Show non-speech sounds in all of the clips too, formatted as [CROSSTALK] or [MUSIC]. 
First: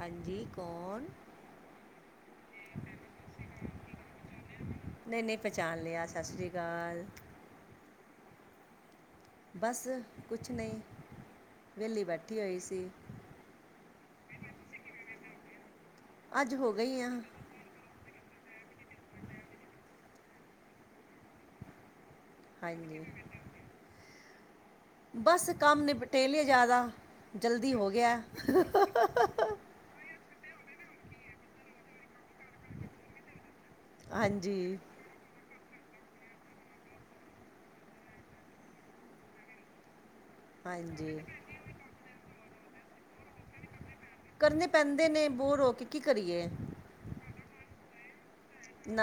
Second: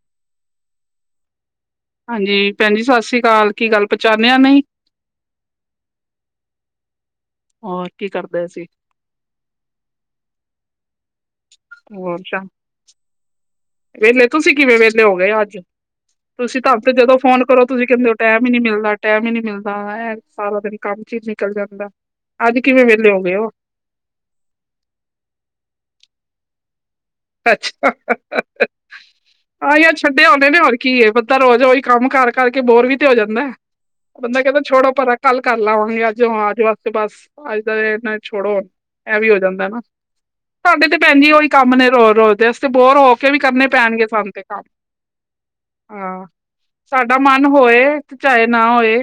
ਹਾਂਜੀ ਕੌਣ? ਹਾਂਜੀ ਭੈਣਜੀ ਸਤਿ ਸ਼੍ਰੀ ਕਾਲ ਕੀ ਗੱਲ ਪਚਾਣਿਆ ਨਈ? ਨਈ-ਨਈ ਪਹਿਚਾਣ ਲਿਆ ਸਾਸਰੀ ਕਾਲ। ਹੋਰ ਕੀ ਕਰਦੇ ਸੀ? ਬਸ ਕੁਛ ਨਈ ਵਿਹਲੀ ਬੈਠੀ ਹੋਈ ਸੀ। ਵੇਹਲੇ ਤੁਸੀਂ ਕਿਵੇਂ ਵੇਹਲੇ ਹੋ ਗਏ ਅੱਜ ਅੱਜ ਤੁਸੀਂ ਹੋ ਤਾਂ ਆਪੇ ਗਈ ਹਾਂ ਜਦੋਂ ਫੋਨ ਕਰੋ ਤੁਸੀਂ ਕਹਿੰਦੇ ਹੋ ਟੈਮ ਈ ਨੀ ਮਿਲਦਾ ਟੈਮ ਈ ਨੀ ਮਿਲਦਾ ਐ ਸਾਰਾ ਦਿਨ ਕੰਮ ਚ ਈ ਨਿਕਲ ਜਾਂਦਾ। ਅੱਜ ਕਿਵੇਂ ਹਾਂਜੀ ਵੇਹਲੇ ਹੋ ਗਏ ਓ? ਬਸ ਕੰਮ ਨਿਪਟੇ ਲਿਆ ਜ਼ਿਆਦਾ ਜਲਦੀ ਅੱਛਾ ਹੋ ਗਿਆ। [UNINTELLIGIBLE] ਹੁੰਦੇ ਨੇ ਹੋਰ ਕੀ ਏ ਬੰਦਾ ਰੋਜ਼ ਈ ਕੰਮ ਕਰ। ਕਰਕੇ ਬੋਰ ਵੀ ਤੇ ਹੋ ਜਾਂਦੇ। ਬੰਦਾ ਕਹਿੰਦਾ ਹਾਂਜੀ ਛੋੜੋ ਪਰਾ। ਕੱਲ ਕਰ ਲਾ ਹੁਣ ਨੀ ਅੱਜ ਹੁਣ ਅੱਜ ਵਾਸਤੇ ਬਸ। ਅੱਜ ਦਾ ਦਿਨ ਏਨਾ ਛੋੜ੍ਹੋ। ਇਹ ਵੀ ਹੋ ਜਾਂਦਾ ਨਾ। ਸਾਡੇ ਤੇ ਹਾਂਜੀ ਭੈਣ ਜੀ ਉਹੀ ਕੰਮ ਨੇ ਰੋ ਰੋਜ਼ ਦੇ ਅਸੀਂ, ਤੇ ਬੋਰ ਹੋ ਕੇ ਵੀ ਕਰਨੇ ਪੈਣਗੇ ਸਾਨੂੰ ਤੇ ਕੰਮ। ਕਰਨੇ ਪੈਂਦੇ ਨੇ ਬੋਰ ਹੋ ਕੇ ਕੀ ਹਾਂ ਕਰੀਏ ਸਾਡਾ ਮਨ ਹੋਏ ਤੇ ਚਾਹੇ ਨਾ ਹੋਏ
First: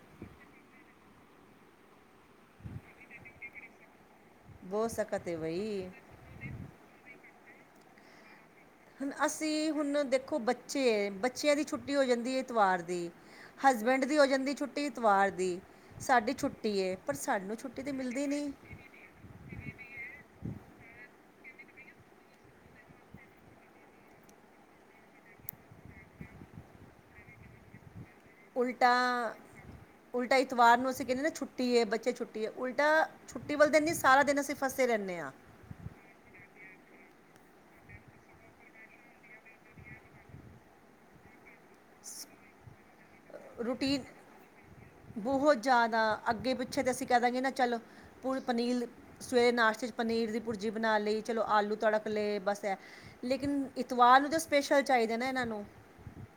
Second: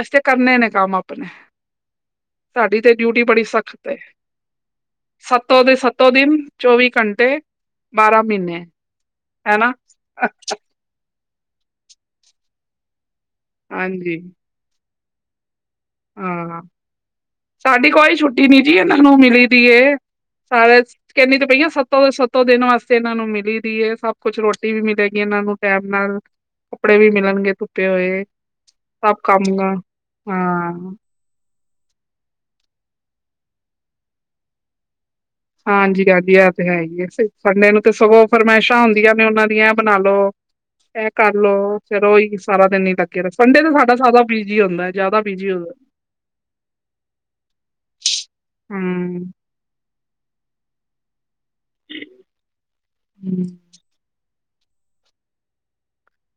ਅਸੀਂ ਤੇ, ਕਰਨੇ ਨੇ ਕੰਮ ਆਪਣੇ ਸਾਡੀ ਤੇ ਡਿਊਟੀ ਬੜੀ ਸਖਤ ਬਹੁਤ ਸਖਤ ਹੈ ਸੱਤੋਂ ਦੇ ਬਈ ਸੱਤੋਂ ਦਿਨ ਚੌਵੀ ਘੰਟੇ। ਬਾਰਾਂ ਮਹੀਨੇ। ਅਸੀਂ ਹੈਨਾ ਹੁਣ ਦੇਖੋ ਬੱਚੇ ਬੱਚਿਆਂ ਦੀ ਛੁੱਟੀ ਹੋ ਜਾਂਦੀ ਐ ਐਤਵਾਰ ਦੀ। ਹਸਬੈਂਡ ਹਾਂਜੀ ਦੀ ਹੋ ਜਾਂਦੀ ਛੁੱਟੀ ਇਤਵਾਰ ਦੀ ਸਾਡੀ ਹਾਂ ਛੁੱਟੀ ਹੈ, ਪਰ ਸਾਨੂੰ ਛੁੱਟੀ ਤੇ ਮਿਲਦੀ ਨਹੀਂ। ਮੈਨੂੰ, ਮਿਲੀ ਦੀ ਐ ਸਾਰੇ ਕਹਿੰਨੀ ਤੇ ਪਈ ਆਂ, ਸੱਤੋਂ -ਸੱਤੋਂ ਦਿਨ ਵਾਸਤੇ ਇਹਨਾਂ ਨੂੰ ਮਿਲੀ ਦੀ ਹੈ, ਸਭ ਕੁਛ, ਰੋਟੀ ਵੀ ਮਿਲੇਗੀ ਇਹਨਾਂ ਨੂੰ ਟਾਈਮ ਨਾਲ, ਕੱਪੜੇ ਵੀ ਮਿਲਣਗੇ ਧੁੱਪੇ ਹੋਏ। ਉਲਟਾ [UNINTELLIGIBLE] ਜਦੋਂ, ਅਸੀਂ ਕਹਿੰਦੇ, ਹਾਂ ਨਾ ਛੁੱਟੀ ਛੁੱਟੀ ਹੈ, ਬੱਚੇ ਛੁੱਟੀ ਏ, ਉਲਟਾ ਛੁੱਟੀ ਵਾਲੇ ਦਿਨ ਨਹੀਂ, ਸਾਰਾ ਦਿਨ ਅਸੀਂ ਫੱਸੇ ਰਹਿੰਦੇ ਹਾਂ। ਹਾਂਜੀ- ਹਾਂਜੀ, ਆਹ ਤੇ ਹੈ ਹੀ ਆ, ਸੰਡੇ ਨੂੰ ਤੇ ਸਗੋਂ ਫਰਮਾਇਸ਼ਾਂ ਹੁੰਦੀਆਂ ਨੇ, ਉਹਨਾਂ ਦੀਆਂ ਏ ਬਣਾ ਲਉ। ਇਹ ਕਰ ਲਉ। ਚਲੋ ਉਹੀ ਸਾਰਾ ਦਿਨ ਹੀ ਲੱਗੇ ਰਹੋ, ਸੰਡੇ ਤੇ ਸਾਡਾ ਰੂਟੀਨ ਸਾਰਾ ਬਿਜੀ ਹੁੰਦਾ, ਜ਼ਿਆਦਾ ਬਿਜੀ ਬਹੁਤ ਹੁੰਦਾ। ਜ਼ਿਆਦਾ ਅੱਗੇ- ਪਿੱਛੇ ਤੇ, ਅਸੀਂ ਕਹਿ ਦਾਂਗੇ ਨਾ ਚਲ ਪੂਲ ਪਨੀਲ ਹਮ ਸਵੇਰੇ ਨਾਸ਼ਤੇ ਚ ਪਨੀਰ ਦੀ ਭੁਰਜੀ ਬਣਾ ਲਈ, ਚਲੋ ਆਲੂ ਤੜਕ ਲਏ, ਬਸ ਐ ਲੇਕਿਨ ਇਤਵਾਰ ਨੂੰ, ਤੇ ਸਪੈਸ਼ਲ ਚਾਹੀਦਾ ਨਾ ਇਹਨਾਂ ਨੂੰ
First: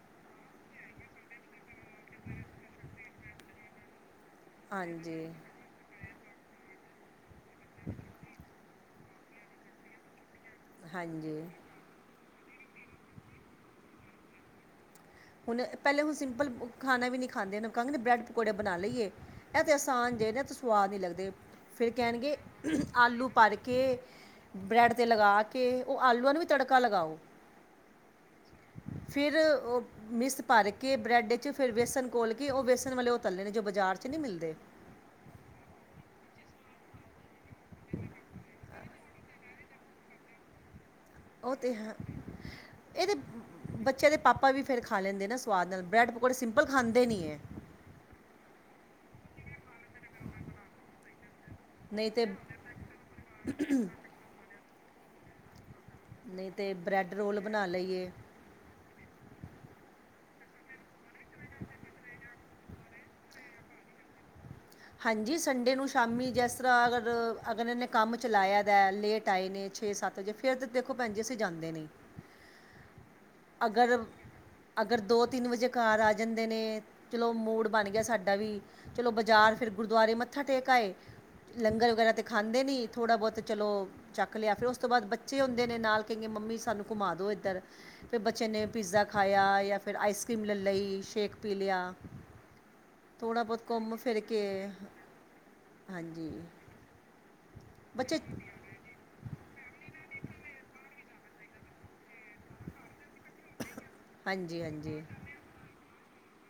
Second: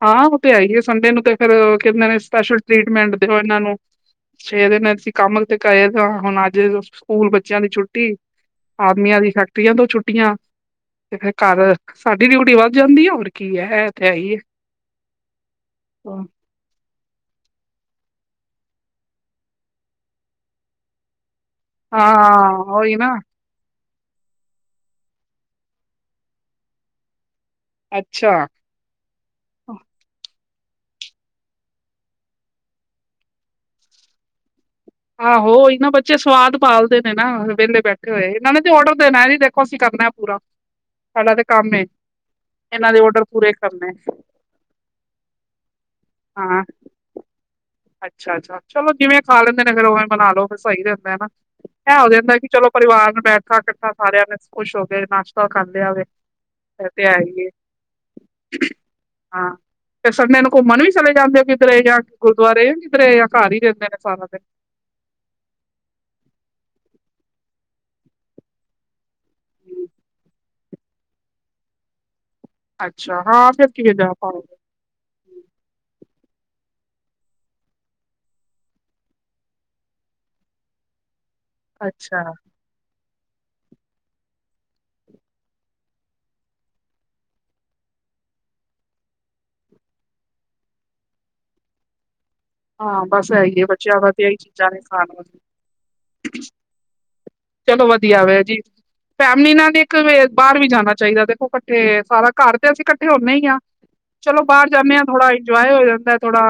ਹਾਂ ਉਹ ਤੇ ਹੈ ਈ ਏ, ਸੰਡੇ ਨੂੰ ਤੇ ਫੇਰ ਕਹਿੰਦੇ ਨੇ, ਸਪੈਸ਼ਲ ਟ੍ਰੀਟਮੈਂਟ ਦਿਓ ਇਹਨਾਂ ਨੂੰ। ਛੇ ਦਿਨ ਅਸੀਂ ਹਾਂਜੀ ਕੰਮ ਤੇ ਗਏ ਹਾਂ, ਹੁਣ ਅੱਜ ਸਕੂਲ ਬੱਚਿਆਂ ਦੀ ਛੁੱਟੀ, ਆਦਮੀਆਂ ਦੀ ਫੈਕਟਰੀਆਂ ਤੋਂ ਛੁੱਟੀਆਂ, ਤੇ ਫਿਰ ਹਾਂਜੀ ਘਰ ਸਾਡੀ, ਡਿਊਟੀ ਵੱਧ ਜਾਂਦੀ ਹੈ, ਹੋਰ ਕੀ ਹੈ, ਇਹ ਤੇ ਹੈ ਈ ਹੈ। ਹੁਣ, ਪਹਿਲੇ ਉਹ ਸਿੰਪਲ ਖਾਣਾ ਵੀ ਨਹੀਂ ਖਾਂਦੇ, ਕਹਾਂਗੀ ਬ੍ਰੈਡ -ਪਕੌੜੇ ਬਣਾ ਲਈਏ, ਇਹ ਤੇ ਆਸਾਨ ਜੇ ਨੇ ਤੇ ਸਵਾਦ ਨੀ ਲੱਗਦੇ। ਫਿਰ ਕਹਿਣਗੇ, ਹਾਂ ਉਹੀ ਨਾ ਆਲੂ ਭਰ ਕੇ, ਬ੍ਰੈਡ ਤੇ ਲਗਾ ਕੇ, ਉਹ ਆਲੂਆਂ ਨੂੰ ਵੀ ਤੜਕਾ ਲਗਾਉ। ਅੱਛਾ। ਫਿਰ, ਉਹ ਮਿਸ ਭਰ ਕੇ ਬਰੈੱਡ 'ਚ ਫਿਰ ਵੇਸਣ ਘੋਲ ਕੇ, ਉਹ ਵੇਸਣ ਵਾਲੇ ਉਹ ਤਲੇ ਨੇ, ਜੋ ਬਾਜ਼ਾਰ 'ਚ, ਨਹੀਂ ਮਿਲਦੇ ਆਹੋ ਉਹੀ ਨਾ, ਬੱਚੇ ਸਵਾਦ ਭਾਲਦੇ ਨੇ ਨਾ, ਵਿਹਲੇ ਬੈਠੇ ਹੋਏ, ਇਹਨਾਂ ਨੇ ਤੇ ਔਡਰ ਦੇਣਾ ਇਹ ਨੀ ਦੇਖ ਇਹ ਅਸੀਂ ਕਰਨਾ ਪੂਰਾ, ਸਾਡਾ ਤੇ ਉਹ ਕੰਮ ਏ, ਹੈ ਇਹਨਾਂ ਦੇ ਔਡਰ ਪੂਰੇ ਕਰਨੇ। ਆਪਾ ਵੀ, ਫੇਰ ਖਾ ਲੈਂਦੇ ਨਾ ਸਵਾਦ ਨਾਲ, ਬ੍ਰੈਡ ਪਕੌੜੇ ਸਿੰਪਲ ਖਾਂਦੇ ਨੀ ਹੈ। ਅੱਛਾ- ਅੱਛਾ, ਚਲੋ ਜਿਵੇਂ ਖਾ ਲੈਂਦੇ ਨੇ, ਫਿਰ ਉਵੇਂ ਬਨਾ ਲਉ, ਫਿਰ ਸਹੀ ਰਹਿੰਦਾ ਨਾ। ਐ ਹੋ ਨਹੀਂ ਤੇ ਜਾਂਦਾ ਕਿ, ਚਲੋ ਪਰਿਵਾਰ ਨਾਲ ਬੈਠ ਖਾ ਇਕੱਠਾ ਖਾ ਲਿਆ, ਬਸ ਖੁਸ਼ ਹੋ ਗਏ ਨਾਸ਼ਤਾ ਕਰ ਲਿਆ ਵੇ, ਨਹੀਂ ਇਹ ਤੇ ਬ੍ਰੈਡ ਹੈ ਰੋਲ ਈ ਏ। ਬਣਾ ਲਈਏ ਹਾਂ, ਫਿਰ ਸੰਡੇ ਨੂੰ ਘੁੰਮਣ ਵੀ, ਚੱਲੇ ਜਾਂਦੇ ਹੋ, ਕਿਧਰੇ ਜਾ ਗੁਰਦੁਆਰੇ, ਕਿਧਰੇ ਯਾ ਘਰ ਹੀ ਰਹਿੰਦੇ ਨੇ ਸਾਰਾ ਦਿਨ? ਹਾਂਜੀ, ਸੰਡੇ ਨੂੰ ਸ਼ਾਮੀ, ਜਿਸ ਤਰ੍ਹਾਂ ਅਗਰ, ਅਗਲੇ ਨੇ ਕੰਮ ਚਲਾਇਆ ਦਾ, ਲੇਟ ਆਏ ਨੇ ਦਿਨ। ਛੇ ਸੱਤ ਵਜੇ, ਫਿਰ ਤਾਂ ਦੇਖੋ ਭੈਣ ਜੀ ਅਸੀਂ ਜਾਂਦੇ ਨਹੀਂ। ਅੱਛਾ, ਹਾਂ ਫਿਰ ਕੀ, ਅਗਰ ਜਾ ਪਾਉਗੇ। ਅਗਰ ਦੋ, ਤਿੰਨ ਵਜੇ ਘਰ ਆ ਜਾਂਦੇ ਨੇ, ਚਲੋ ਮੂਡ ਬਣ ਗਿਆ, ਸਾਡਾ ਵੀ ਚਲੋ ਬਾਜ਼ਾਰ ਫਿਰ, ਗੁਰਦੁਆਰੇ ਮੱਥਾ ਟੇਕ ਆਏ, ਲੰਗਰ ਵਗੈਰਾ ਅੱਛਾ। ਤੇ ਖਾਂਦੇ ਨਹੀਂ। ਥੋੜ੍ਹਾ ਬਹੁਤ ਚਲੋ ਛੱਕ ਲਿਆ, ਫਿਰ ਉਸ ਤੋਂ ਬਾਅਦ ਬੱਚੇ ਹੁੰਦੇ ਨੇ ਨਾਲ, ਕਹਿਣਗੇ ਮੰਮੀ, ਸਾਨੂੰ ਘੁੰਮਾ ਦਿਉ ਇੱਧਰ। ਫਿਰ ਬੱਚੇ ਨੇ ਪੀਜ਼ਾ ਖਾਇਆ, ਜਾਂ ਫਿਰ ਆਈਸ ਕਰੀਮ ਲੈ ਲਈ, ਸ਼ੇਕ ਪੀ ਲਿਆ। ਹਾਂ ਬਸ ਥੋੜ੍ਹਾ ਇਹੀ ਬਹੁਤ, ਹੈ ਘੁੰਮ ਬੱਚਿਆਂ ਦਾ ਫਿਰ ਤੇ ਇਹੀ ਕੇ, ਚੀਜ਼ਾਂ ਨੇ ਖਾਣ ਵਾਲੀ ਹਾਂਜੀ। ਚਲੋ ਵਧੀਆ ਬੱਚੇ ਵੇ ਜੀ, ਫੈਮਲੀ ਨਾਲ ਇੱਕ ਬਾਹਰ ਵੀ ਜਾਣਾ ਚਾਹੀਦਾ, ਦੇਖੋ ਇਕੱਠੇ। ਸਾਰਾ ਘਰ ਤੇ ਅਸੀਂ ਇਕੱਠੇ ਹੁੰਦੇ ਹੀ ਹਾਂ, ਚਲੋ ਹਾਂਜੀ ਬਾਹਰ ਜਾਂਦੇ ਹਾਂਜੀ ਹਾਂ, ਥੋੜਾ ਇੰਜੋਏ ਹੋ ਜਾਂਦਾ। ਥੋੜਾ,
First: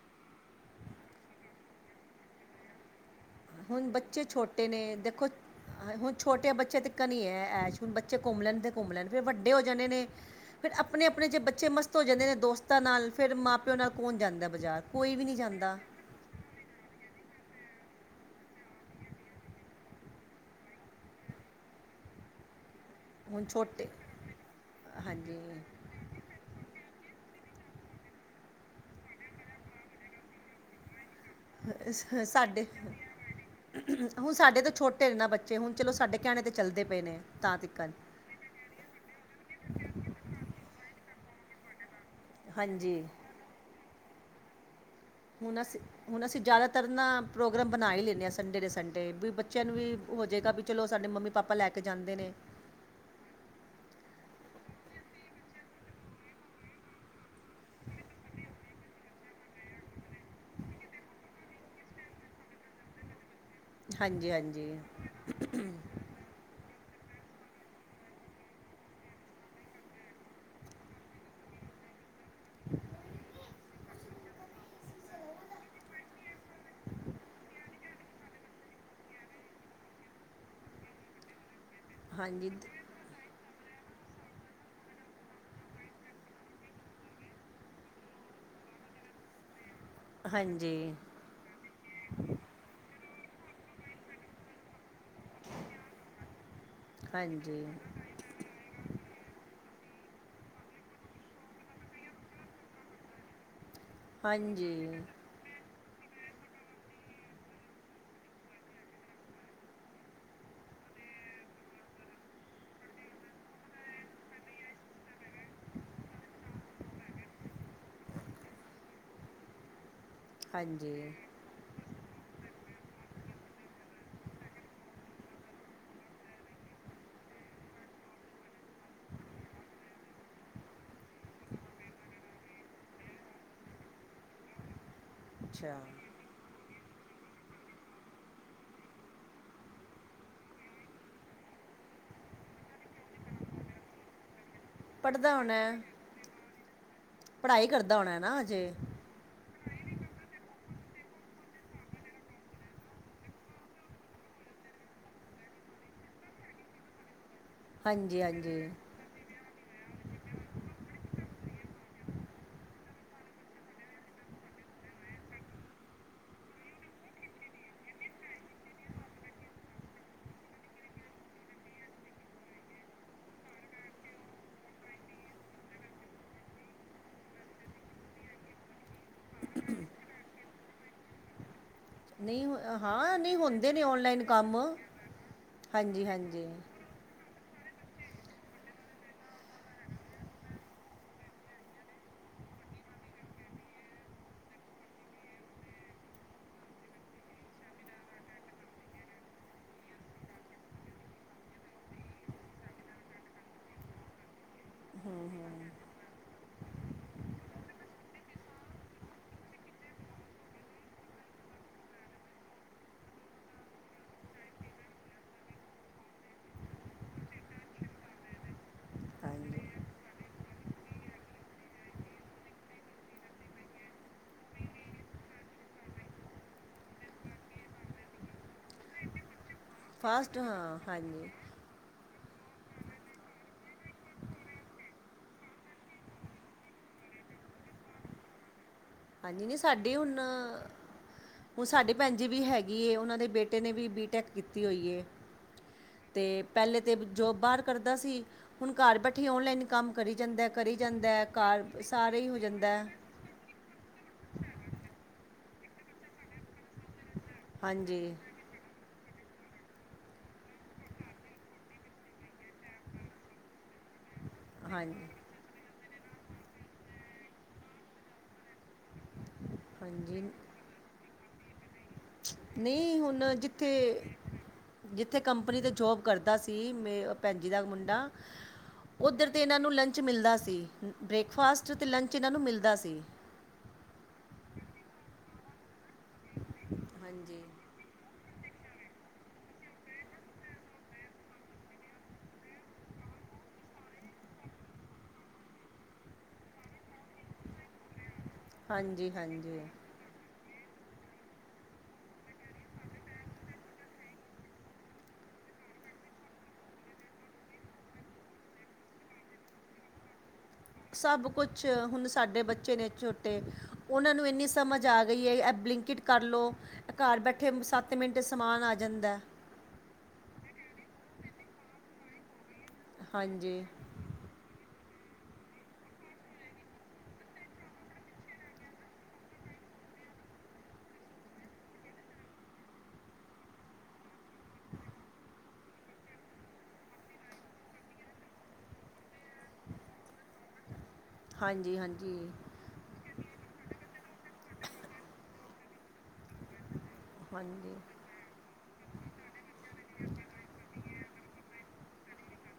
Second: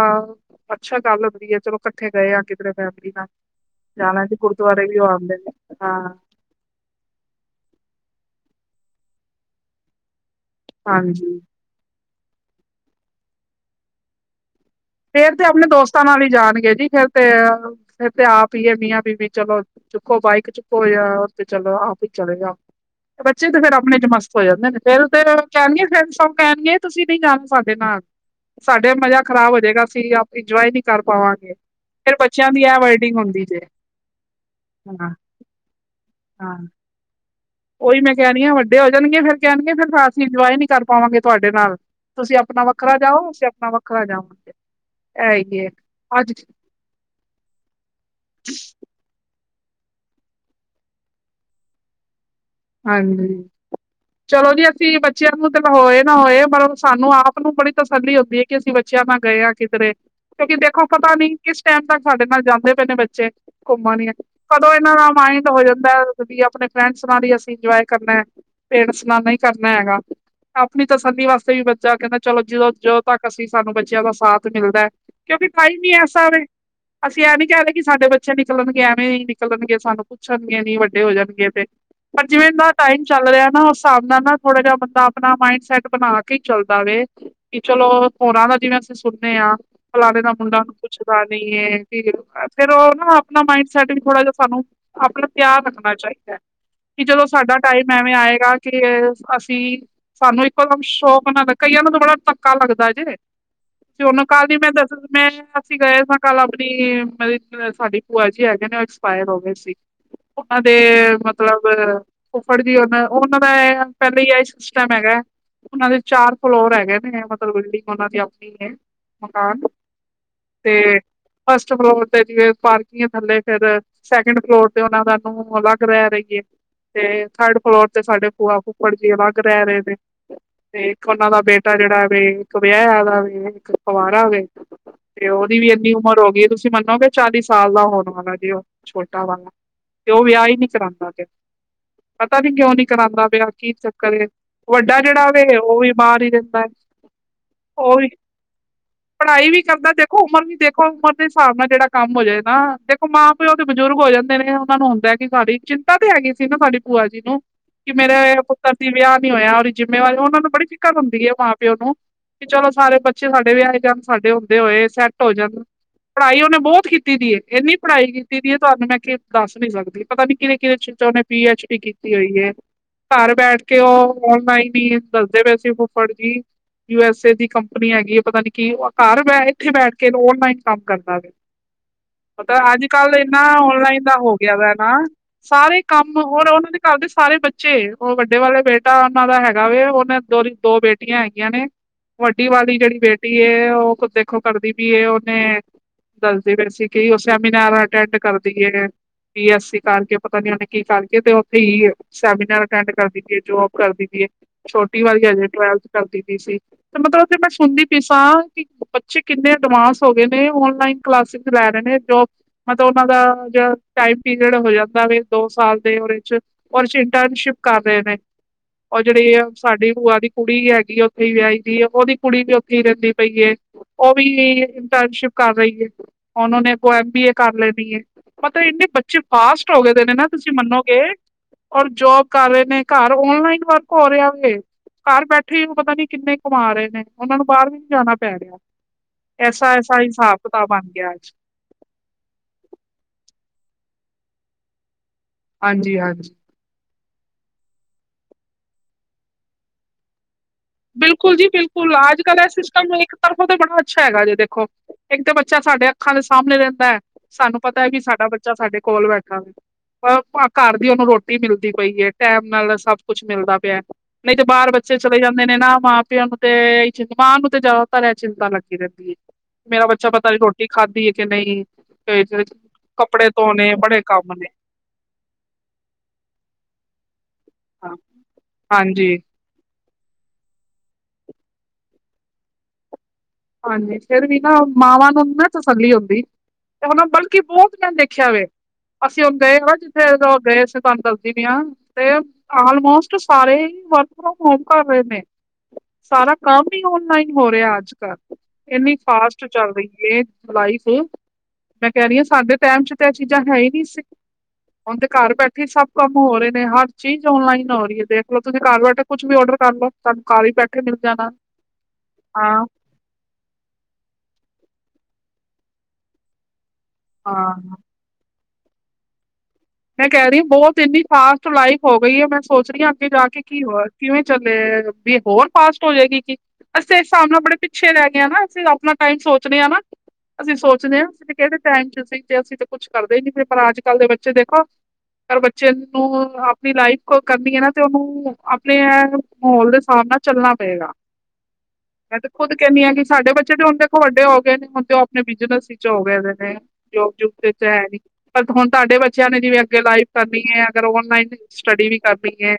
ਅੱਛਾ ਗੱਲ ਹੁੰਦੀ ਹੈ, ਚਲੋ ਇਕੱਠੇ ਗਏ ਆ, ਕਿਧਰੇ ਫੈਮਿਲੀ ਨਾਲ। ਹੁਣ, ਬੱਚੇ ਜਾਣਾ ਜੀ ਛੋਟੇ ਗੁਰਦੁਆਰੇ ਨੇ ਵੀ ਉਹ ਦੇਖੋ ਆਉਂਦੇ ਨੇ ਹਾਂ ਹੁਣ ਛੋਟੇ ਬੱਚੇ ਤਕਣ ਈ ਏ ਐਸ਼, ਬੱਚੇ ਘੁੰਮ ਲੈਣ ਤੇ, ਘੁੰਮ ਲੈਣ, ਫਿਰ ਵੱਡੇ ਹੋ ਜਾਣੇ ਨੇ ਫਿਰ, ਆਪਣੇ -ਆਪਣੇ ਚ ਹਾਂਜੀ ਬੱਚੇ ਮਸਤ ਹੋ ਜਾਂਦੇ ਨੇ ਦੋਸਤਾਂ ਨਾਲ, ਫਿਰ ਮਾਂ -ਪਿਓ ਨਾਲ ਕੋਣ ਜਾਂਦਾ ਬਾਜ਼ਾਰ? ਕੋਈ ਵੀ ਫੇਰ ਨਹੀਂ ਤੇ, ਆਪਣੇ ਜਾਂਦਾ ਦੋਸਤਾਂ ਨਾਲ ਈ ਜਾਣਗੇ ਜੀ, ਫੇਰ ਤੇ ਫਿਰ ਤੇ, ਆਪ ਈ ਐ, ਮੀਆਂ -ਬੀਬੀ ਚੱਲੋ ਚੁੱਕੋ, ਬਾਈਕ ਚੁੱਕੋ, ਯਾ ਤੇ ਚੱਲੋ ਆਪ ਹੀ ਚੱਲੇ ਜਾਉ। ਹੁਣ ਬੱਚੇ ਤੇ ਫੇਰ, ਛੋਟੇ ਆਪਣੇ ਚ ਮਸਤ ਹੋ ਜਾਂਦੇ ਨੇ, ਫੇਰ ਤੇ ਹਾਂਜੀ [UNINTELLIGIBLE] ਕਹਿਣਗੇ, ਤੁਸੀਂ ਨਹੀਂ, ਜਾਣਾ ਸਾਡੇ ਨਾਲ, ਸਾਡੇ ਮਜ਼ਾ ਖ਼ਰਾਬ ਹੋ ਜੇਗਾ। ਅਸੀ ਆਪ ਇੰਜੋਏ ਨੀ ਕਰ ਪਾਵਾਂਗੇ ਫੇਰ ਬੱਚਿਆਂ ਦੀ ਸਾਡੇ ਇਹ ਵਰਡਿੰਗ ਹੁੰਦੀ ਜੇ ਹੁਣ ਸਾਡੇ ਤੋ ਛੋਟੇ ਹਾਂ ਨੇ ਨਾ ਬੱਚੇ ਅੇ ਹੁਣ ਚਲੋ ਸਾਡੇ ਕੇਹਣੇ ਤੇ ਚੱਲਦੇ ਪਏ ਨੇ ਤਾਂ ਤੱਕਣ ਉਈ ਮੈਂ ਕੇਰੀ ਆ ਵੱਡੇ ਹੋਜਾਨ ਗੇ ਫਿਰ ਕਹਿਣਦੀ ਫਿਰ ਅਸੀਂ ਇੰਜੋਏ ਨੀ ਕਰ ਪਾਵਾਂਗੇ ਤੁਹਾਡੇ ਨਾਲ ਤੁਸੀਂ ਆਪਣਾ ਵੱਖਰਾ ਹਾਂਜੀ ਜਾਓ ਅਸੀਂ ਆਪਣਾ ਵੱਖਰਾ ਜਾਵਾਗੇਂ ਹੁਣ ਅਸੀਂ ਹੁਣ ਅਸੀਂ ਜ਼ਿਆਦਾਤਰ ਨਾ ਪ੍ਰੋਗਰਾਮ ਬਣਾ ਹੀ ਲੈਂਦੇ ਹਾਂ ਸੰਡੇ ਦੇ ਸੰਡੇ ਵੀ ਬੱਚਿਆਂ ਨੂੰ ਵੀ ਹੋ ਜੇਗਾ ਵੀ ਚਲੋ ਸਾਡੇ ਮੰਮੀ ਪਾਪਾ ਲੈ ਕੇ ਜਾਂਦੇ ਨੇ ਹਾਂਜੀ ਚਲੋ ਜੀ ਅਸੀਂ ਬੱਚਿਆਂ ਨੂੰ ਤਾਂ ਹੋਏ ਨਾ ਹੋਏ ਪਰ ਸਾਨੂੰ ਆਪ ਨੂੰ ਬੜੀ ਤਸੱਲੀ ਹੁੰਦੀਏ ਕਿ ਅਸੀਂ ਬੱਚਿਆਂ ਨਾਲ ਗਏ ਆ ਕਿਧਰੇ ਕਿਉਂਕਿ ਦੇਖੋ ਪਤਾ ਨੀ ਕਿਸ ਟੈਮ ਤੱਕ ਸਾਡੇ ਨਾਲ ਜਾਂਦੇ ਪਏ ਨੇ ਬੱਚੇ ਘੁੰਮਣ ਹਾਂਜੀ ਹਾਂਜੀ ਕਦੋਂ ਏਨਾਂ ਦਾ ਮਾਇੰਡ ਹੋ ਜਾਂਦਾ ਵੀ ਆਪਣੇ ਫਰੈਂਡਸ ਬਾਰੀ ਇੰਜੋਏ ਕਰਨਾ ਪੇਰੈਂਟਸ ਨਾਲ ਨਹੀਂ ਕਰਨਾ ਹੈਗਾ ਆਪਣੀ ਤਸੱਲੀ ਵਾਸਤੇ ਵੀ ਬੱਚਾ ਕਹਿੰਦਾ ਚਲੋ ਜਦੋਂ ਜਦੋਂ ਤੱਕ ਅਸੀਂ ਸਾਨੂੰ ਬੱਚਿਆਂ ਦਾ ਸਾਥ ਮਿਲਦਾ ਕਿਉਂਕਿ ਟਾਈਮ ਏਸਾ ਏ ਅਸੀਂ ਇਹਂ ਨੀ ਕਹਿ ਦਦੇ ਕਿ ਸਾਡੇ ਬੱਚੇ ਨਿਕਲਣਗੇ ਐਵੇਂ ਹੀ ਨਿਕਲਣਗੇ ਸਾਨੂੰ ਪੁੱਛਣਗੀਆਂ ਨੀ ਵੱਡੇ ਹੋ ਜਾਣਗੇ ਤੇ ਪਰ ਹਾਂਜੀ ਜਿਵੇਂ ਟਾਈਮ ਚੱਲ ਰਿਆ ਨਾ ਉਸ ਸਾਬ ਨਾਲ ਨਾ ਥੋੜਾ ਜਆ ਬੰਦਾ ਆਪਣਾ ਮਾਇੰਡ ਸੈਟ ਬਣਾ ਕੇ ਈ ਚੱਲਦਾ ਵੇ ਕਿ ਚਲੋ ਹੋਰਾਂ ਦਾ ਜਿਵੇਂ ਅਸੀਂ ਸੁਣਦੇ ਆ ਫਲਾਣੇ ਦਾ ਮੁੰਡਾ ਹਾਂਜੀ ਪੁੱਛਦਾ ਫਿਰ ਓ ਨਾ ਅਪਨਾ ਮਾਈਂਡ ਸੈਟ ਵੀ ਥੋੜਾ ਜਿਆ ਸਾਨੂੰ ਆਪਣਾ ਧਿਆਬ ਰੱਖਣਾ ਚਾਈਦਾ ਕਿ ਜਦੋਂ ਸਾਡਾ ਹਾਂਜੀ ਟਾਈਮ ਐਵੇਂ ਆਏਗਾ ਕਿ ਅਸੀਂ ਸਾਨੂੰ ਇੱਕੋਦਮ ਸ਼ੌਕ ਨਾ ਲਗੇ ਕਈਆਂ ਨੂੰ ਤਾ ਬੜਾ ਤੱਕਾ ਲੱਗਦਾ ਜੇ ਉਹਨੂੰ ਕੱਲ ਨੀ [UNINTELLIGIBLE] ਮੈਂ ਦੱਸ ਹਾਂਜੀ ਮੈਂ ਅਸੀਂ ਗਏ ਸਾ ਕੱਲ ਆਪਣੀ ਮਤਲਬ ਸਾਡੀ ਭੂਆ ਜੀ ਹੈਗੇ ਨੇ ਉ ਐਕਸਪਾਇਰ ਹੋ ਗਏ ਸੀ। ਦੇਤਲ [UNINTELLIGIBLE] ਮਤਲਬ ਫੁਫੜ ਜੀ ਹੁਨ ਉਨਾਂ ਦਾ ਏ ਪਹਿਲਾਂ ਹੀ ਸਿਸਟਮ ਹੈਗਾ ਉਨਾਂ ਦੇ ਚਾਰ ਫਲੋਰ ਹੈਗੇ ਨੇ ਮਤਲਬ ਬਿਲਡਿੰਗ ਉਨਾਂ ਦੀ ਆਪਣੀ ਏ ਮਕਾਨ ਤੇ ਹਾਂਜੀ ਫਸਟ ਫਲੋਰ ਤੇ ਜਿਵੇਂ ਪਾਰਕੀਗ ਥੱਲੇ ਫਿਰ ਸੈਕਿੰਡ ਫਲੋਰ ਤੇ ਓਨਾਂ ਦਾ ਅਲੱਗ ਲੇ ਰਈ ਤੇ ਥਰਡ ਫਲੋਰ ਤੇ ਸਾਡੇ ਭੁਆ ਫੂਫੜ ਜੀ ਅਲੱਗ ਰੇ ਰਹੇ ਨੇ ਤੇ ਇੱਕ ਓਨਾਂ ਦਾ ਬੇਟਾ ਜਿਹੜਾ ਇੱਕ ਵਿਆਯਾ ਦਾ ਵੇ ਇੱਕ ਕੁਵਾਰਾਂ ਵੇ ਤੇ ਓਦੀ ਵੀ ਅੱਛਾ ਅੱਦੀ ਉਮਰ ਹੋ ਗਈ ਤੁਸੀਂ ਮੰਨੋਗੇ ਚਾਲੀ ਸਾਲ ਦਾ ਹੋਣ ਵਾਲਾ ਜੀ ਓ ਛੋਟਾ ਵਾਲਾ ਤੇ ਉਹ ਵਿਆ ਹੀ ਨੀ ਕਰਾਂਦਾ ਪਤਾ ਨੀ ਕਿਉਂ ਨੀ ਕਰਾਂਦਾ ਪਿਆ ਕੀ ਚੱਕਰ ਏ ਵੱਡਾ ਜੇੜਾ ਪੜ੍ਹਦਾ ਵੇ ਹੋਣਾ ਹੈ, ਉਹ ਵੀ ਬਾਰ ਈ ਰਿਆਦਾ ਏ ਪੜ੍ਹਾਈ ਕਰਦਾ ਹੋਣਾ ਨਾ ਅਜੇ ਪੜ੍ਹਾਈ ਵੀ ਕਰਦਾ ਦੇਖੋ ਉਮਰ ਵੀ ਦੇਖੋ ਉਮਰ ਦੇ ਹਿਸਾਬ ਨਾਲ ਜਿਹੜਾ ਕੰਮ ਹੋਜੇ ਨਾ ਦੇਖੋ ਮਾਂ ਉ ਤੇ ਬਜ਼ੁਰਗ ਹੋ ਜਾਂਦੇ ਨੇ ਉਨਾਂ ਨੂੰ ਹੁੰਦਾ ਕਿ ਘਰ ਚਿੰ ਪਤਾ ਤੇ ਹੈਗੀ ਸੀ ਨਾ ਸਾਡੀ ਭੂਆ ਜੀ ਨੂੰ ਕਿ ਮੇਰੇ ਹਾਂਜੀ ਏ ਹਾਂਜੀ ਪੁੱਤਰ ਦੀ ਵਿਆ ਨੀ ਹੋਏਆ ਜਿੰਮੇਵਾਰੀ ਓਨਾਂ ਨੂੰ ਬੜੀ ਫਿਕਰ ਹੁੰਦੀ ਏ ਮਾਂ ਪਿਓ ਨੂੰ ਵੀ ਚਲੋ ਸਾਰੇ ਬੱਚੇ ਸਾਡੇ ਵੇਆਏ ਜਾਣ ਸਾਡੇ ਹੁੰਦੇ ਹੋਏ ਸੈਟ ਹੋ ਜਾਣ ਪੜ੍ਹਾਈ ਉਨੇ ਬੋਤ ਕੀਤੀ ਦੀ ਏ ਏਨੀ ਪੜ੍ਹਾਈ ਕੀਤੀ ਦੀ ਏ ਤੁਹਾਨੂੰ ਮੈਂ ਦੱਸ ਨੀ ਸਕਦੀ ਪਤਾ ਨੀ ਕਿੇ ਕਿ [UNINTELLIGIBLE] ਉਹਨੇ ਪੀ ਐਚ ਡੀ ਕੀਤੀ ਹੋਈ ਏ ਘਰ ਬੈਠ ਕੇ ਓ ਔਨਲਾਈਨ ਈ ਦੱਸਦੇ ਪਏ ਸੀ ਫੁੱਫੜ ਜੀ ਯੂ ਐਸ ਏ ਦੀ ਕੰਪਨੀ ਹੈਗੀ ਹੈ ਪਤਾ ਨੀ ਕਿ ੳਹ ਘਰ ਬੇ ਇੱਥੇ ਬੈਠ ਕੇ ਔਨਲਾਈਨ ਕੰਮ ਕਰਦਾ ਵੇ ਨਹੀਂ ਪਤਾ ਹੋ- ਅੱਜ ਕੱਲ ਹਾਂ ਨਹੀਂ ਇਨਾ ਹੁੰਦੇ ਨੇ ਔਨਲਾਈਨ ਦਾ ਹੋ ਗਿਆ ਕੰਮ ਵਾ ਨਾ ਸਾਰੇ ਹਾਂਜੀ ਕੰਮ ਹਾਂਜੀ ਹੋਰ ਉਹਨਾਂ ਦੇ ਘਰ ਦੇ ਸਾਰੇ ਬੱਚੇ ਉਹ ਵੱਡੇ ਵਾਲੇ ਬੇਟਾ ਉਹਨਾਂ ਦਾ ਹੈਗਾ ਵੇ ਉਨੇ ਦੋ [UNINTELLIGIBLE] ਦੋ ਬੇਟੇ ਬੇਟਿਆਂ ਹੈਗੀਆਂ ਨੇ ਵੱਡੀ ਵਾਲੀ ਜਿਹੜੀ ਬੇਟੀ ਹੈ ਉਹ ਕੁ ਦੇਖੋ ਕਰਦੀ ਪੀਏ ਉਹਨੇ ਦੱਸਦੇ ਪੈਸੀ ਕਿ ਉਹ ਸੈਮੀਨਾਰ ਅਟੈਂਡ ਕਰਦੀ ਹੈ ਬੀ ਐੱਸਸੀ ਕਰਕੇ ਪਤਾ ਨੀ ਉਹਨੇ ਕੀ ਕਰਕੇ ਤੇ ਉਥੇ ਹੀ ਸੈਮੀਨਾਰ‌ ਅਟੈਂਡ ਕਰਦੀ ਪੀਏ ਜੋਬ ਕਰਦੀ ਪੀਏ ਛੋਟੀ ਵਾਲੀ ਹਜੇ ਟਵੈਲਥ ਕਰਦੀ ਪਈ ਸੀ। ਤੇ ਮਤਲਬ ਮੈਂ ਸੁਣਦੀ ਪਈ ਸਾਂ ਕਿ ਬੱਚੇ ਕਿੰਨੇ ਐਡਵਾਂਸ ਹੋ ਗਏ ਨੇ ਔਨਲਾਈਨ ਕਲਾਸਿਸ ਲੈ ਰਹੇ ਨੇ ਜੋ ਮਤਲਬ ਉਹਨਾਂ ਦਾ ਜੋ ਟਾਈਮ ਪੀਰੀਅਡ ਹੋ ਜਾਂ ਦੋ ਸਾਲ ਦੇ ਉਹਦੇ ਚ ਉਹਦੇ ਚ ਇੰਟਰਨਸ਼ਿਪ ਕਰ ਰਹੇ ਨੇ ਉਹ ਜਿਹੜੇ ਆ ਹਾਂਜੀ ਸਾਡੀ ਬੂਆ ਦੀ ਕੁੜੀ ਹੈਗੀ ਉੱਥੇ ਹੀ ਵਿਆਹੀ ਦੀ ਹੈ ਉਹਦੀ ਕੁੜੀ ਵੀ ਉੱਥੇ ਹੀ ਰਹਿੰਦੀ ਪਈ ਹੈ। ਉਹ ਵੀ ਇੰਟਰਨਸ਼ਿਪ ਕਰ ਰਹੀ ਹੈ। ਉਹਨਾਂ ਨੇ ਕੋ ਐਮ ਬੀ ਏ ਕਰ ਲੈਣੀ ਹੈ ਪਤਾ ਇੰਨੇ ਬੱਚੇ ਫਾਸਟ ਹੋ ਗੇ ਦੇ ਨੇ ਨਾ ਫਾਸਟ ਤੁਸੀਂ ਹਾਂ ਮੰਨੋਗੇ ਹਾਂਜੀ ਔਰ ਜੋਬ ਕਰ ਰਹੇ ਨੇ ਘਰ ਔਨਲਾਈਨ ਵਰਕ ਹੋ ਰਿਹਾ ਵੇ ਘਰ ਬੈਠੇ ਹੀ ਉਹ ਪਤਾ ਨੀ ਕਿੰਨੇ ਕਮਾ ਰਹੇ ਨੇ ਉਹਨਾਂ ਨੂੰ ਬਾਹਰ ਵੀ ਨੀ ਜਾਣਾ ਪੈ ਰਿਹਾ ਹਾਂਜੀ ਨਹੀਂ ਐਸਾ ਸਾਡੇ ਐਸਾ ਹੁਣ ਹਿਸਾਬ ਕਿਤਾਬ ਬਣ ਗਿਆ ਅੱਜ ਹੁਣ ਸਾਡੇ ਭੈਣ ਜੀ ਵੀ ਹੈਗੀ ਏ ਓਨਾਂ ਦੇ ਬੇਟੇ ਨੇ ਵੀ ਬੀਟੈਕ ਕੀਤੀ ਹੋਈ ਏ ਹਾਂਜੀ, ਹਾਂਜੀ ਪਹਿਲੇ ਤਾਂ ਜੋਬ ਬਾਹਰ ਕਰਦਾ ਸੀ ਹੁਣ ਘਰ ਬੈਠੇ ਔਨਲਾਈਨ ਕੰਮ ਕਰੀ ਜਾਂਦੇ ਕਰੀ ਜਾਂਦਾ ਹੈ ਬਿਲਕੁਲ ਕਾਰ ਸਾਰੇ ਹੀ ਹੋ ਜਾਂਦਾ ਹੈ। ਪਰ ਉਹ ਤੇ ਬੜਾ ਅੱਛਾ ਹੈਗਾ ਜੇ ਦੇਖੋ ਇੱਕ ਤਾਂ ਬੱਚਾ ਸਾਡੇ ਅੱਖਾਂ ਦੇ ਸਾਮਣੇ ਰਹਿੰਦਾ ਹੈ ਸਾਨੂੰ ਪਤਾ ਹੈ ਕੀ ਹਾਂਜੀ ਸਾਡਾ ਬੱਚਾ ਸਾਡੇ ਕੋਲ ਬੈਠਾ ਵੇ ਘਰ ਦੀ ਉਹਨੂੰ ਰੋਟੀ ਮਿਲਦੀ ਪਈ ਹੈ ਟੈਮ ਨਾਲ ਸਭ ਕੁੱਛ ਮਿਲਦਾ ਪਿਆ ਨਹੀਂ ਤੇ ਬਾਹਰ ਬੱਚੇ ਹਾਂਜੀ ਚਲੇ ਜਾਂਦੇ ਨੇ ਨਾ ਮਾਂ ਪਿਓ ਨੂੰ ਤੇ ਇ ਚਿ ਮਾਂ ਨੂੰ ਤੇ ਜ਼ਿਆਦਾਤਰ ਏਹ ਚਿੰਤਾ ਲੱਗ ਰਹਿੰਦੀ ਹੈ ਮੇਰਾ ਬੱਚਾ ਹਾਂਜੀ ਪਤਾ ਨੀ ਰੋਟੀ ਖਾਦੀ ਹੈ ਕਿ ਨਹੀਂ [UNINTELLIGIBLE] ਨਹੀਂ ਹੁਣ ਕੱਪੜੇ ਜਿੱਥੇ ਧੋਣੇ ਬੜੇ ਕੰਮ ਨੇ ਜਿੱਥੇ ਕੰਪਨੀ ਤੇ ਜੋਬ ਕਰਦਾ ਸੀ ਮੇ ਭੈਣ ਜੀ ਦਾ ਹਾਂ ਮੁੰਡਾ ਹਾਂਜੀ ਉੱਧਰ ਇਹਨਾਂ ਨੂੰ ਲੰਚ ਮਿਲਦਾ ਸੀ ਬ੍ਰੇਕਫਾਸਟ ਤੇ ਲੰਚ ਇਹਨਾਂ ਨੂੰ ਮਿਲਦਾ ਸੀ। ਹਾਂਜੀ ਫਿਰ ਵੀ ਨਾ ਮਾਵਾਂ ਨੂੰ ਨੀ ਨਾ ਤਸੱਲੀ ਹੁੰਦੀ ਤੇ ਹੁਣ ਹਾਂਜੀ ਬਲਕਿ ਦੇਖਿਆ ਵੇ ਅਸੀਂ ਹੁਨ ਗਏ ਆ ਜਿੱਥੇਂ ਉਹ ਗਏ ਅਸੀਂ ਤੁਹਾਨੂੰ ਦੱਸਦੀ ਪਈ ਆ ਤੇ ਆਲਮੋਸਟ ਸਾਰੇ ਹੀ ਵਰਕ ਫਰੋਮ ਹੋਮ ਕਰ ਰਹੇ ਨੇ ਸਾਰਾ ਕੰਮ ਹੀ ਔਨਲਾਈਨ ਹੋ ਰਿਹਾ ਅੱਜ ਕੱਲ ਇੰਨੀ ਹਾਂਜੀ ਫਾਸਟ ਹਾਂਜੀ ਚੱਲ ਰਹੀ ਹੈ। [UNINTELLIGIBLE] ਮੈਂ ਕੇ ਰਹੀ ਹਾਂ ਸਾਡੇ ਟਾਈਮ ਚ ਤਾਂ ਇਹ ਚੀਜ਼ਾਂ ਹੈ ਹੀ ਨਹੀਂ ਸੀ। ਹੁਨ ਤੇ ਘਰ ਬੈਠੇ ਹੀ ਸਭ ਕੰਮ ਹੋ ਰਹੇ ਨੇ ਹਰ ਚੀਜ਼ ਔਨਲਾਈਨ ਹੋ ਰਹੀ ਹੈ ਦੇਖਲੋ ਤੁਸੀਂ ਘਰ ਬੈਠੇ ਕੁਛ ਵੀ ਔਡਰ ਕਰ ਲੋ ਤੁਹਾਨੂੰ ਕਾਲੀ ਪੈਂਟ ਸਭ ਕੁਛ ਹੁਣ ਸਾਡੇ ਬੱਚੇ ਛੋਟੇ ਤੇ ਉਹਨਾਂ ਨੂੰ ਇੰਨੀ ਸਮਝ ਆ ਗਈ ਹੈ ਇਹ ਬਲਿੰਕਕਿਟ ਕਰ ਲੋ ਇਹ ਘਰ ਬੈਠੇ ਹਾਂ ਸਭ ਮਿੰਟ ਚ ਸਮਾਨ ਆ ਜਾਂਦਾ ਏ ਮੈਂ ਕੇ ਰਹੀ ਹਾਂ ਬਹੁਤ ਇੰਨੀ ਫਾਸਟ ਲਾਈਫ ਹੋ ਗਈ ਹੈ ਮੈਂ ਸੋਚ ਰਹੀ ਹਾਂ ਅੱਗੇ ਜਾ ਕੇ ਹਾਂਜੀ ਕੀ ਹੋ ਕਿਵੇਂ ਚੱਲੇ ਵੀ ਹੋਰ ਫਾਸਟ ਹੋ ਜਾਏਗੀ ਕਿ ਅਸੀਂ ਇਸ ਹਿਸਾਬ ਨਾਲ ਬੜੇ ਪਿੱਛੇ ਰਹਿ ਗਏ ਹਾ ਨਾ ਅਸੀਂ ਆਪਣਾ ਟਾਈਮ ਸੋਚਨੇ ਹਾਂ ਨਾ ਅਸੀਂ ਸੋਚਦੇ ਹਾਂ ਕਿਹੜੇ ਟਾਈਮ ਚ ਸੀ ਤੇ ਅਸੀਂ ਤੇ ਕੁੱਛ ਕਰਦੇ ਨੀ ਪਏ ਪਰ ਅੱਜ ਕੱਲ ਦੇ ਬੱਚੇ [UNINTELLIGIBLE] ਪਰ ਬੱਚੇ ਨੂੰ ਆਪਣੀ ਲਾਈਫ ਕਰਨੀ ਹੈ ਨਾ ਤੇ ਉਹਨੂੰ ਆਪਣੇ ਐ ਮਹੌਲ ਦੇ ਹਿਸਾਬ ਨਾਲ ਚੱਲਣਾ ਪਏਗਾ ਹਾਂਜੀ ਹਾਂਜੀ ਮੈਂ ਤੇ ਖੁਦ ਕਹਿੰਦੀ ਆ ਕਿ ਸਾਡੇ ਬੱਚੇ ਤੇ ਹੁਣ ਦੇਖੋ ਵੱਡੇ ਹੋ ਗਏ ਨੇ ਹੁਣ ਤੇ ਉਹ ਆਪਣੇ ਬਿਜ਼ਨਸ ਹੀ [UNINTELLIGIBLE] ਨੇ ਜੋਬ ਜੁੱਬ ਤੇ ਵਿੱਚ ਹਾਂਜੀ ਹੈ ਨੀ ਬਟ ਹੁਣ ਤੁਹਾਡੇ ਬੱਚੇ ਬੱਚਿਆਂ ਨੇ ਅਗੇ ਲਾਈਫ ਕਰਨੀ ਹੈ ਅਗਰ ਔਨਲਾਈਨ ਸਟੱਡੀ ਵੀ ਕਰਨੀ ਹੈ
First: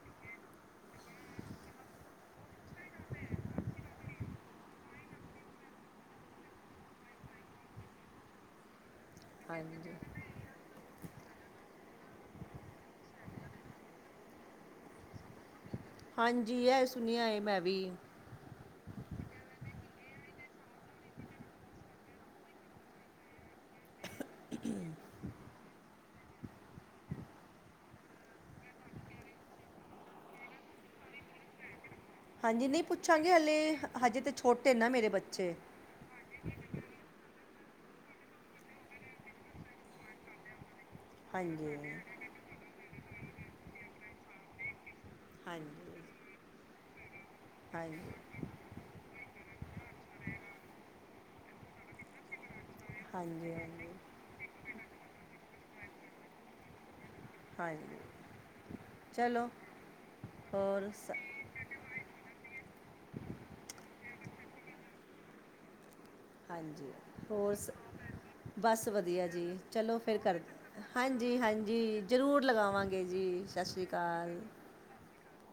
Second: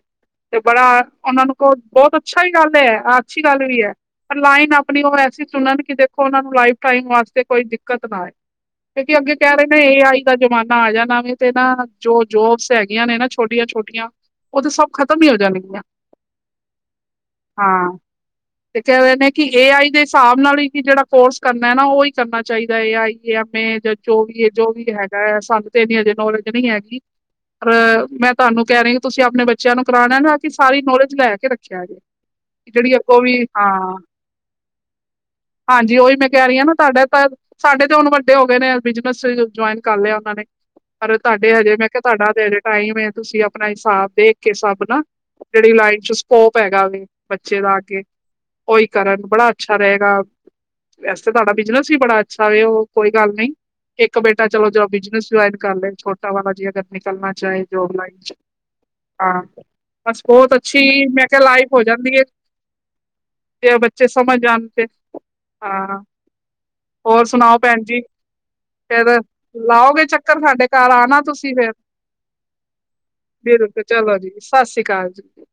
ਤੇ ਬੜਾ ਉਨਾਂ ਨੂੰ ਕੋ ਬਹੁਤ ਅੱਛਾ ਈ ਗੱਲ ਹੈ, ਆ ਅੱਛੀ ਗੱਲ ਵੀ ਹੈ। ਪਰ ਲਾਈਨ ਆਪਣੀ ਉ ਐਸੀ ਚੁਨਣ ਕਿ ਦੇਖੋ ਉਨਾਂ ਨੂੰ ਲਾਈਫ ਟਾਈਮ ਵਾਸਤੇ ਕੋਈ ਦਿੱਕਤ ਨਾ ਆਏ। ਕਿਉਂਕਿ ਅੱਗੇ ਕੇ ਰਏ ਨੇ ਹਾਂਜੀ ਏ ਆਈ ਦਾ ਜਮਾਨਾ ਆ ਜਾਨਾ ਵੇ ਤੇ ਨਾ ਜੋ ਜੋਬਸ ਹੈਗੀਆਂ ਨੇ ਨਾ ਛੋਟੀਆਂ-ਛੋਟੀਆਂ ਉਹ ਤੇ ਸਬ ਖਤਮ ਹੀ ਹੋ ਜਾਣਗੀਆਂ। ਹਾਂਜੀ ਏ ਸੁਣਿਆ ਹੈ ਮੈਂ ਵੀ ਹਾਂ ਤੇ ਕਹਿ ਰਹੇ ਨੇ ਕਿ ਏ ਆਈ ਦੇ ਸਾਬ ਨਾਲ ਈ ਕਿ ਜੇੜਾ ਕੋਰਸ ਕਰਨਾ ਏ ਨਾ ਉਈ ਕਰਨਾ ਚਾਹੀਦਾ ਏ ਆਈ ਕੀ ਆਪਣੇ ਜੋ ਵੀ ਜੋ ਵੀ ਹੈਗਾ ਹੈ ਸਾਨੂੰ ਤੇ ਇੰਨੀ ਅਜੇ ਨੌਲੇਜ ਨਈ ਹੈਗੀ ਪਰ ਮੈਂ ਤਾਨੂੰ ਕੇ ਰਈ ਤੁਸੀਂ ਆਪਨੇ ਬੱਚਿਆਂ ਨੂੰ ਕਰਾਣਾ ਏ ਨਾ ਕਿ ਸਾਰੀ ਨੌਲੇਜ ਲੈ ਕੇ ਰੱਖਿਆ ਜੇ ਹਾਂਜੀ, ਨੀਂ ਜਿਹੜੀ ਅੱਗੋਂ ਪੁੱਛਾਂਗੇ ਵੀ ਹਲੇੇ ਹਾਂ ਹਜੇ ਤੇ ਛੋਟੇ ਨਾ ਮੇਰੇ ਬੱਚੇ ਜੀ ਉਈ ਮੈਂ ਕੇ ਰਈ ਆਨਾ ਤੁਹਾਡਾ ਤੇ ਸਾਡੇ ਤੇ ਹੁਨ ਵੱਡੇ ਹੋ ਗਏ ਨੇਂ, ਬਿਜਨਸ ਜੁਆਇਨ ਕਰ ਲਿਆ ਉਨਾਂ ਨੇਂ ਪਰ ਤਾਡੇ ਹਜੇ ਹਾਂਜੀ ਮੈਂ ਕਿਯਾ ਹਾਂਜੀ ਤੁਹਾਡਾ ਤੇ ਹਜੇ ਟਾਈਮ ਏ, ਤੁਸੀਂ ਆਪਨਾ ਸਾਬ ਦੇਖ ਕੇ ਸਬ ਨਾਂ ਕੇੜੀ ਹਾਂਜੀ ਲਾਈਨ ਚ ਸਕੋਪ ਹੈਗਾ ਵੇ ਬੱਚੇ ਦਾ ਅੱਗੇ ਹਾਂਜੀ ਉਈ ਕਰਨ ਬੜਾ ਅੱਛਾ ਰਏਗਾ, ਵੈਸੇ ਤੁਆਡਾ ਬਿਜਨਸ ਵੀ ਬੜਾ ਅੱਛਾ ਵੇ ਉ ਕੋਈ ਗੱਲ ਨਈ, ਹਾਂਜੀ ਏਕ ਬੇਟਾ ਚਲੋ ਜੋ ਬਿਜਨਸ ਜੁਆਇਨ ਕਰ ਲਏ ਛੋਟਾ ਵਾਲਾ ਜੇ ਅਗਰ ਨਿਕਲਨਾ ਚਾਏ ਜੋਬ ਹਾਂਜੀ ਲਾਈਨ ਚ ਹਾਂ, ਚਲੋ ਬਸ ਬੋਤ ਹੋਰ ਅੱਛੀ ਸ ਮੈਂ ਕਿਯਾ ਲਾਈਫ ਹੋ ਜਾਂਦੀ ਏ, ਜੇ ਬੱਚੇ ਸਮਝ ਆਣ ਤੇ। ਹਾਂ ਹਾਂਜੀ, ਹੋਰ ਸੁਣਾਓ ਸ ਭੈਣ ਜੀ ਬਸ ਫੇਰ ਵਦੀਆ ਜੀ, ਚਲੋ ਲਾਓਗੇ ਫਿਰ ਕਰ ਚੱਕਰ ਸਾਡੇ ਘਰ ਆਣਾ ਤੁਸੀਂ ਫੇਰ। ਹਾਂਜੀ-ਹਾਂਜੀ ਜ਼ਰੂਰ ਲਗਾਵਾਂਗੇ ਜੀ, ਸਤਿ ਬਿਲਕੁਲ ਸ਼੍ਰੀ ਚਲੋ ਜੀ ਅਕਾਲ। ਸਤਿ ਸ਼੍ਰੀ ਅਕਾਲ।